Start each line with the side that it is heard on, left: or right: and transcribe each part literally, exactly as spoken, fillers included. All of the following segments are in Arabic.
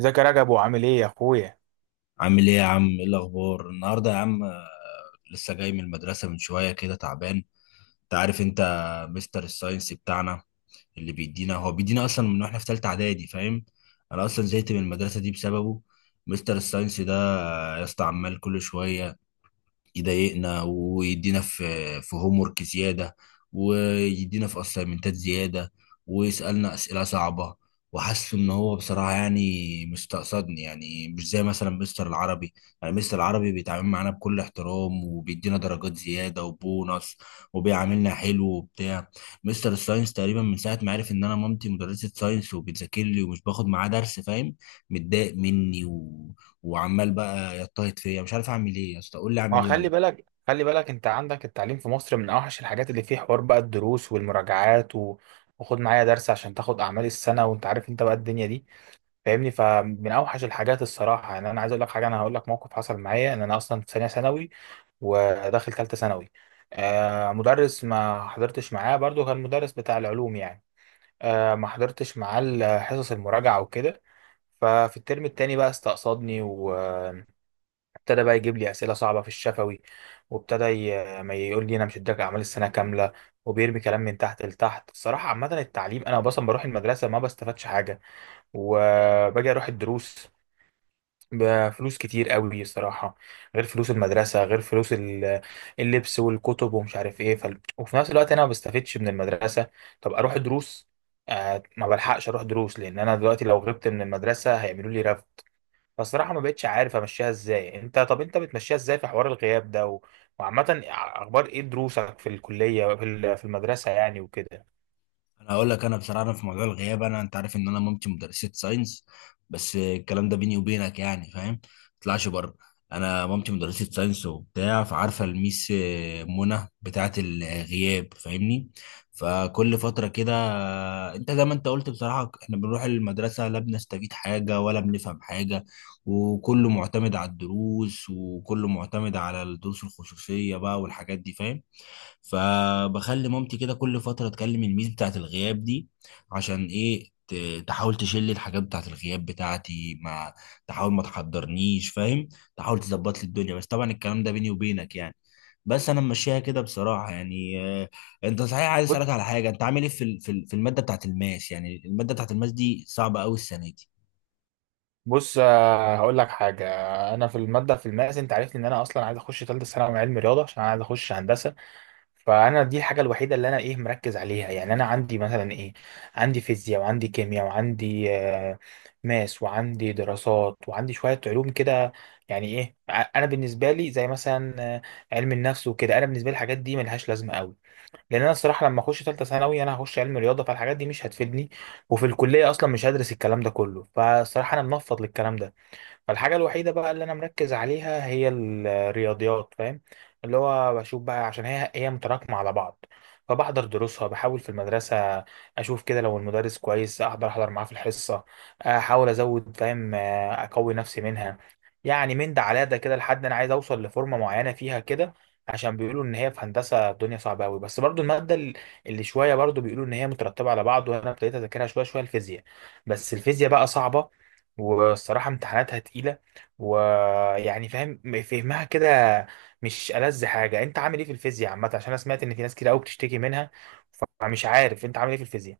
right: ازيك يا رجب وعامل ايه يا اخويا؟
left: عامل ايه يا عم؟ ايه الاخبار النهارده يا عم؟ آه، لسه جاي من المدرسه من شويه كده، تعبان. انت عارف، انت مستر الساينس بتاعنا اللي بيدينا، هو بيدينا اصلا من واحنا في ثالثه اعدادي، فاهم؟ انا اصلا زهقت من المدرسه دي بسببه. مستر الساينس ده، آه، يا اسطى، عمال كل شويه يضايقنا، ويدينا في في هوم ورك زياده، ويدينا في اسايمنتات زياده، ويسالنا اسئله صعبه. وحاسس ان هو بصراحه يعني مستقصدني، يعني مش زي مثلا مستر العربي. يعني مستر العربي بيتعامل معانا بكل احترام وبيدينا درجات زياده وبونص، وبيعاملنا حلو وبتاع. مستر الساينس تقريبا من ساعه ما عرف ان انا مامتي مدرسه ساينس وبتذاكر لي ومش باخد معاه درس، فاهم؟ متضايق مني و... وعمال بقى يضطهد فيا. مش عارف اعمل ايه يا اسطى، قول لي
right: ما
left: اعمل
right: هو
left: ايه
right: خلي
left: والنبي.
right: بالك خلي بالك، انت عندك التعليم في مصر من اوحش الحاجات اللي فيه حوار، بقى الدروس والمراجعات و... وخد معايا درس عشان تاخد اعمال السنه، وانت عارف انت بقى الدنيا دي، فاهمني؟ فمن اوحش الحاجات الصراحه، يعني انا عايز اقول لك حاجه، انا هقول لك موقف حصل معايا، ان انا اصلا في ثانيه ثانوي وداخل ثالثه ثانوي. آه، مدرس ما حضرتش معاه برضو، كان مدرس بتاع العلوم يعني. آه، ما حضرتش معاه ال- حصص المراجعه وكده. ففي الترم التاني بقى استقصدني، و ابتدى بقى يجيب لي اسئله صعبه في الشفوي، وابتدى ي- ما يقول لي انا مش هديك اعمال السنه كامله، وبيرمي كلام من تحت لتحت الصراحه. عامه التعليم، انا اصلا بروح المدرسه ما بستفادش حاجه، وباجي اروح الدروس بفلوس كتير قوي الصراحه، غير فلوس المدرسه، غير فلوس ال- اللبس والكتب ومش عارف ايه، ف... وفي نفس الوقت انا ما بستفدش من المدرسه. طب اروح دروس، آه ما بلحقش اروح دروس، لان انا دلوقتي لو غبت من المدرسه هيعملوا لي. فالصراحة ما بقتش عارف امشيها ازاي. انت طب انت بتمشيها ازاي في حوار الغياب ده و... وعامة اخبار ايه دروسك في الكلية، في ال- في المدرسة يعني وكده؟
left: انا هقول لك، انا بصراحه، أنا في موضوع الغياب، انا انت عارف ان انا مامتي مدرسه ساينس. بس الكلام ده بيني وبينك يعني، فاهم؟ ما تطلعش بره. انا مامتي مدرسه ساينس وبتاع، فعارفه الميس آه، منى بتاعه الغياب، فاهمني؟ فكل فتره كده، آه، انت زي ما انت قلت بصراحه، احنا بنروح المدرسه لا بنستفيد حاجه ولا بنفهم حاجه، وكله معتمد على الدروس، وكله معتمد على الدروس الخصوصيه بقى والحاجات دي، فاهم؟ فبخلي مامتي كده كل فترة تكلم الميس بتاعت الغياب دي، عشان ايه؟ ت- تحاول تشيل الحاجات بتاعت الغياب بتاعتي، ما تحاول ما تحضرنيش، فاهم؟ تحاول تظبط لي الدنيا. بس طبعا الكلام ده بيني وبينك يعني. بس انا ماشيها كده بصراحة يعني. آه، انت صحيح، عايز اسالك
right: بص
left: على حاجة. انت عامل ايه في ال- في ال- في المادة بتاعت الماس؟ يعني المادة بتاعت الماس دي صعبة قوي السنة دي.
right: بص، آه، هقول لك حاجة. انا في المادة، في الماس، انت عارفني ان انا اصلا عايز اخش ثالثة ثانوي علم رياضة، عشان انا عايز اخش هندسة. فانا دي الحاجه الوحيده اللي انا، ايه، مركز عليها. يعني انا عندي مثلا ايه؟ عندي فيزياء، وعندي كيمياء، وعندي آه، ماس، وعندي دراسات، وعندي شويه علوم كده. يعني ايه ع- انا بالنسبه لي زي مثلا آه، علم النفس وكده، انا بالنسبه لي الحاجات دي ملهاش لازمه قوي. لان انا الصراحه لما اخش ثالثه ثانوي انا هخش علم رياضه، فالحاجات دي مش هتفيدني، وفي الكليه اصلا مش هدرس الكلام ده كله، فالصراحه انا منفض للكلام ده. فالحاجة الوحيدة بقى اللي أنا مركز عليها هي الرياضيات، فاهم؟ اللي هو بشوف بقى عشان هي هي متراكمة على بعض. فبحضر دروسها، بحاول في المدرسة أشوف كده لو المدرس كويس أحضر أحضر معاه في الحصة، أحاول أزود، فاهم، آه، أقوي نفسي منها. يعني من ده على ده كده لحد أنا عايز أوصل لفورمة معينة فيها كده، عشان بيقولوا إن هي في هندسة الدنيا صعبة أوي. بس برضو المادة ال- اللي شوية، برضو بيقولوا إن هي مترتبة على بعض، وأنا ابتديت أذاكرها شوية شوية الفيزياء. بس الفيزياء بقى صعبة، والصراحة امتحاناتها تقيلة، ويعني، فاهم، فهمها كده مش ألذ حاجة. انت عامل ايه في الفيزياء عامة؟ عشان انا سمعت ان في ناس كتير قوي بتشتكي منها، فمش عارف انت عامل ايه في الفيزياء.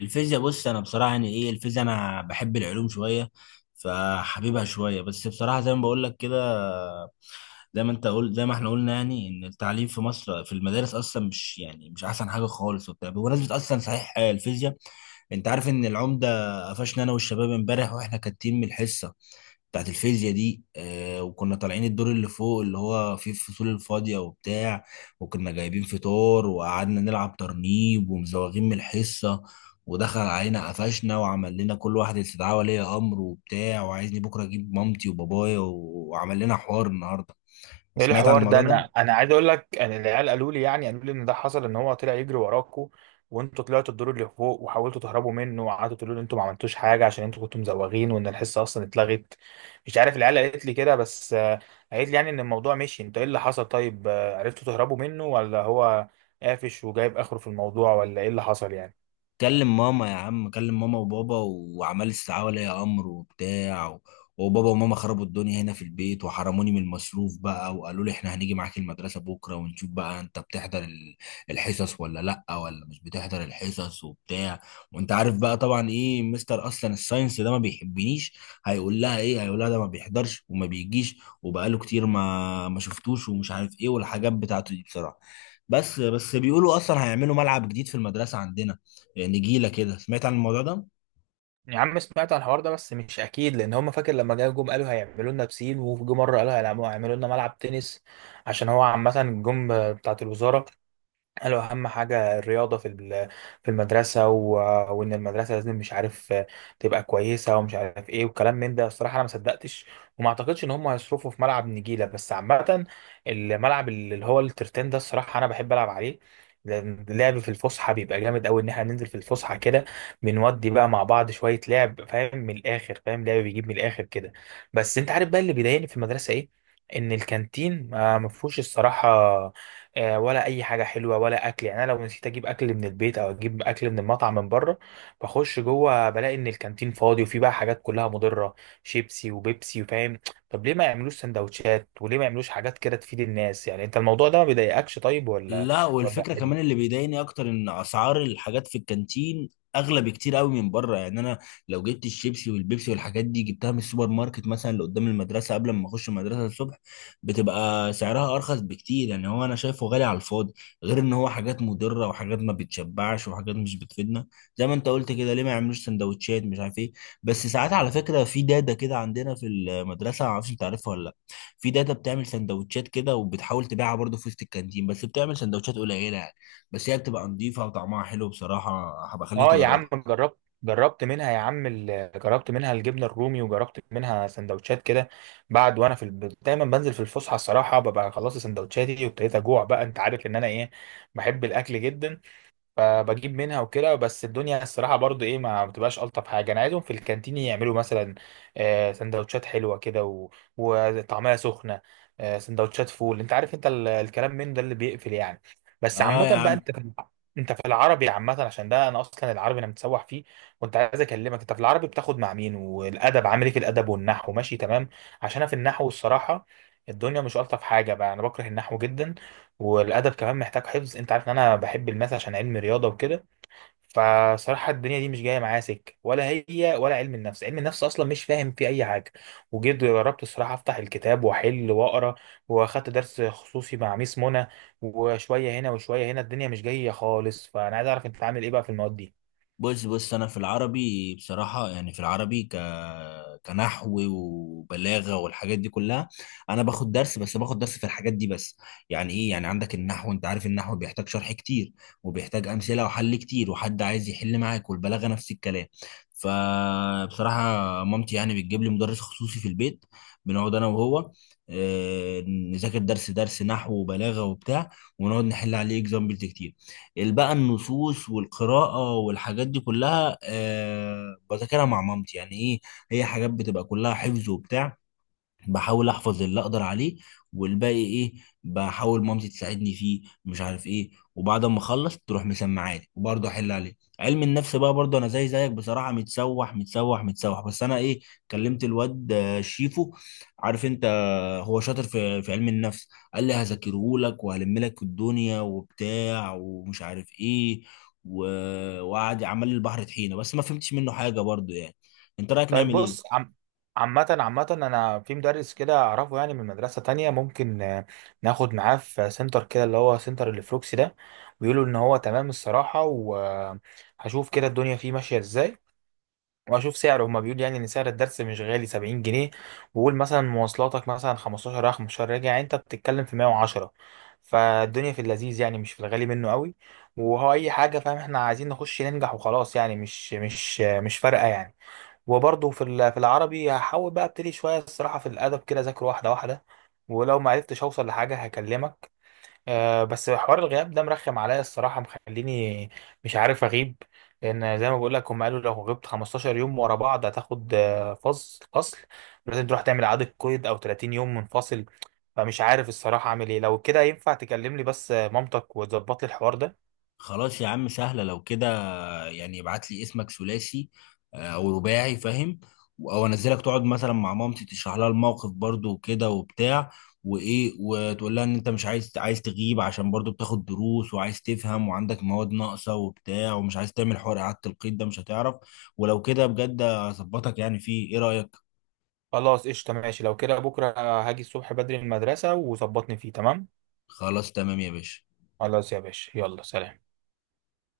left: الفيزياء، بص انا بصراحة يعني ايه الفيزياء، انا بحب العلوم شوية فحبيبها شوية. بس بصراحة زي ما بقول لك كده، زي ما انت قلت، زي ما احنا قلنا يعني، ان التعليم في مصر في المدارس اصلا مش يعني مش احسن حاجه خالص وبتاع. بمناسبه اصلا، صحيح، آه، الفيزياء، انت عارف ان العمده قفشنا انا والشباب امبارح واحنا كاتين من الحصه بتاعت الفيزياء دي؟ آه. وكنا طالعين الدور اللي فوق اللي هو فيه الفصول الفاضيه وبتاع، وكنا جايبين فطار وقعدنا نلعب ترنيب ومزوغين من الحصه. ودخل علينا، قفشنا وعمل لنا كل واحد استدعاء ولي امر وبتاع، وعايزني بكره اجيب مامتي وبابايا، و- وعمل لنا حوار النهارده.
right: ايه
left: سمعت عن
right: الحوار ده؟
left: الموضوع ده؟
right: انا انا عايز اقول لك ان العيال قالوا لي، يعني قالوا لي ان ده حصل، ان هو طلع يجري وراكوا، وانتوا طلعتوا الدور اللي فوق وحاولتوا تهربوا منه، وقعدتوا تقولوا ان انتوا ما عملتوش حاجه، عشان انتوا كنتوا مزوغين، وان الحصه اصلا اتلغت. مش عارف، العيال قالت لي كده بس. آه، قالت لي يعني ان الموضوع مشي. انتوا ايه اللي حصل؟ طيب آه، عرفتوا تهربوا منه ولا هو قافش وجايب اخره في الموضوع، ولا ايه اللي حصل يعني؟
left: كلم ماما يا عم، كلم ماما وبابا، وعمال استدعاء ولي امر وبتاع و... وبابا وماما خربوا الدنيا هنا في البيت، وحرموني من المصروف بقى، وقالوا لي احنا هنيجي معاك المدرسة بكرة ونشوف بقى انت بتحضر ال- الحصص ولا لا، ولا مش بتحضر الحصص وبتاع. وانت عارف بقى طبعا ايه، مستر اصلا الساينس ده ما بيحبنيش. هيقول لها ايه؟ هيقول لها ده ما بيحضرش وما بيجيش وبقاله كتير ما ما شفتوش، ومش عارف ايه والحاجات بتاعته دي بصراحة. بس بس بيقولوا اصلا هيعملوا ملعب جديد في المدرسة عندنا، نجيله كده، سمعت عن الموضوع ده؟
right: يا عم، سمعت عن الحوار ده بس مش اكيد. لان هم، فاكر لما جا جم قالوا هيعملوا لنا بسين، وجم مره قالوا هيعملوا هيعملوا لنا ملعب تنس، عشان هو عامه جم بتاعه الوزاره قال له اهم حاجه الرياضه في ال- في المدرسه، و... وان المدرسه لازم، مش عارف، تبقى كويسه، ومش عارف ايه وكلام من ده. الصراحه انا ما صدقتش، وما اعتقدش ان هم هيصرفوا في ملعب نجيله. بس عامه، الملعب اللي هو الترتان ده، الصراحه انا بحب العب عليه، لأن اللعب في الفسحه بيبقى جامد قوي. ان احنا ننزل في الفسحه كده بنودي بقى مع بعض شويه لعب، فاهم، من الاخر، فاهم، لعب بيجيب من الاخر كده. بس انت عارف بقى اللي بيضايقني في المدرسه ايه؟ ان الكانتين آه، ما فيهوش الصراحه آه، ولا اي حاجه حلوه ولا اكل. يعني انا لو نسيت اجيب اكل من البيت او اجيب اكل من المطعم من بره، بخش جوه بلاقي ان الكانتين فاضي، وفي بقى حاجات كلها مضره، شيبسي وبيبسي وفاهم. طب ليه ما يعملوش سندوتشات؟ وليه ما يعملوش حاجات كده تفيد الناس يعني؟ انت الموضوع ده ما بيضايقكش طيب، ولا
left: لا.
right: ولا
left: والفكره
right: عادي؟
left: كمان اللي بيضايقني اكتر، ان اسعار الحاجات في الكانتين اغلى بكتير قوي من بره. يعني انا لو جبت الشيبسي والبيبسي والحاجات دي جبتها من السوبر ماركت مثلا اللي قدام المدرسه، قبل ما اخش المدرسه الصبح، بتبقى سعرها ارخص بكتير. يعني هو انا شايفه غالي على الفاضي. غير ان هو حاجات مضره وحاجات ما بتشبعش وحاجات مش بتفيدنا. زي ما انت قلت كده، ليه ما يعملوش سندوتشات مش عارف ايه؟ بس ساعات على فكره في داده كده عندنا في المدرسه، معرفش انت عارفها ولا لا، في داتا بتعمل سندوتشات كده وبتحاول تبيعها برضه في وسط الكانتين، بس بتعمل سندوتشات قليله يعني. بس هي بتبقى نظيفه وطعمها حلو بصراحه، هبقى اخليك
right: اه يا عم،
left: تجربها.
right: جربت جربت منها يا عم، ال- جربت منها الجبنه الرومي، وجربت منها سندوتشات كده. بعد وانا في الب... دايما بنزل في الفسحه الصراحه، ببقى خلصت سندوتشاتي وابتديت اجوع بقى. انت عارف ان انا، ايه، بحب الاكل جدا، فبجيب منها وكده. بس الدنيا الصراحة برضو ايه ما بتبقاش ألطف حاجة. أنا عايزهم في الكانتين يعملوا مثلا آه، سندوتشات حلوة كده و- وطعمها سخنة، آه، سندوتشات فول، انت عارف انت ال- الكلام من ده اللي بيقفل يعني. بس
left: اه
right: عامة
left: يا
right: بقى،
left: عم.
right: انت في، انت في العربي عامة، عشان ده انا اصلا العربي انا متسوح فيه. وانت عايز اكلمك، انت في العربي بتاخد مع مين؟ والادب عامل ايه؟ في الادب والنحو ماشي تمام؟ عشان انا في النحو الصراحة الدنيا مش ألطف حاجة بقى، انا بكره النحو جدا، والادب كمان محتاج حفظ. انت عارف ان انا بحب الماث عشان علم رياضه وكده، فصراحه الدنيا دي مش جايه معايا سكه، ولا هي، ولا علم النفس. علم النفس اصلا مش فاهم فيه اي حاجه، وجيت جربت الصراحه افتح الكتاب واحل واقرا، واخدت درس خصوصي مع ميس منى، وشويه هنا وشويه هنا الدنيا مش جايه خالص. فانا عايز اعرف انت عامل ايه بقى في المواد دي.
left: بص بص، انا في العربي بصراحه يعني، في العربي ك كنحو وبلاغه والحاجات دي كلها، انا باخد درس. بس باخد درس في الحاجات دي بس. يعني ايه؟ يعني عندك النحو، انت عارف النحو بيحتاج شرح كتير، وبيحتاج امثله وحل كتير وحد عايز يحل معاك. والبلاغه نفس الكلام. فبصراحه مامتي يعني بتجيب لي مدرس خصوصي في البيت، بنقعد انا وهو، آه، نذاكر درس درس نحو وبلاغه وبتاع، ونقعد نحل عليه اكزامبلز كتير. بقى النصوص والقراءة والحاجات دي كلها، آه، بذاكرها مع مامتي. يعني ايه، هي حاجات بتبقى كلها حفظ وبتاع، بحاول احفظ اللي اقدر عليه، والباقي ايه، بحاول مامتي تساعدني فيه مش عارف ايه، وبعد ما اخلص تروح مسمعاني وبرضه احل عليه. علم النفس بقى، برضه انا زي زيك بصراحه، متسوح متسوح متسوح. بس انا ايه، كلمت الواد آه، شيفو، عارف انت، آه، هو شاطر في في علم النفس، قال لي هذاكره لك وهلم لك الدنيا وبتاع ومش عارف ايه، و... وقعد عمل لي البحر طحينه بس ما فهمتش منه حاجه برضه يعني. انت رايك
right: طيب
left: نعمل ايه؟
right: بص عم. عامة عامة أنا في مدرس كده أعرفه، يعني من مدرسة تانية. ممكن آه، ناخد معاه في سنتر كده، اللي هو سنتر الفلوكسي ده. بيقولوا إن هو تمام الصراحة، وهشوف كده الدنيا فيه ماشية إزاي. وأشوف سعره، هما بيقولوا يعني إن سعر الدرس مش غالي، سبعين جنيه، وقول مثلا مواصلاتك مثلا خمستاشر رايح خمستاشر راجع، يعني أنت بتتكلم في مية وعشرة. فالدنيا في اللذيذ يعني، مش في الغالي منه قوي. وهو أي حاجة، فاهم، إحنا عايزين نخش ننجح وخلاص يعني. مش مش مش فارقة يعني. وبرضه في ال- في العربي هحاول بقى ابتدي شويه الصراحه في الادب كده، اذاكر واحده واحده، ولو ما عرفتش اوصل لحاجه هكلمك. أه، بس حوار الغياب ده مرخم عليا الصراحه، مخليني مش عارف اغيب. لان زي ما بقول لك، هم قالوا لو غبت 15 يوم ورا بعض هتاخد آه، فصل فصل، لازم تروح تعمل اعاده قيد، او 30 يوم منفصل. فمش عارف الصراحه اعمل ايه. لو كده ينفع تكلمني بس آه، مامتك وتظبط لي الحوار ده.
left: خلاص يا عم، سهله لو كده. يعني ابعت لي اسمك ثلاثي آه، او رباعي، فاهم؟ او انزلك تقعد مثلا مع مامتي، تشرح لها الموقف برضو وكده وبتاع، وايه، وتقول لها ان انت مش عايز عايز تغيب، عشان برضو بتاخد دروس وعايز تفهم وعندك مواد ناقصه وبتاع، ومش عايز تعمل حوار اعاده القيد ده، مش هتعرف. ولو كده، بجد اظبطك يعني. فيه ايه رايك؟
right: خلاص قشطه، ماشي لو كده. بكره هاجي الصبح بدري من المدرسه وظبطني فيه تمام.
left: خلاص تمام يا باشا.
right: خلاص يا باشا، يلا سلام.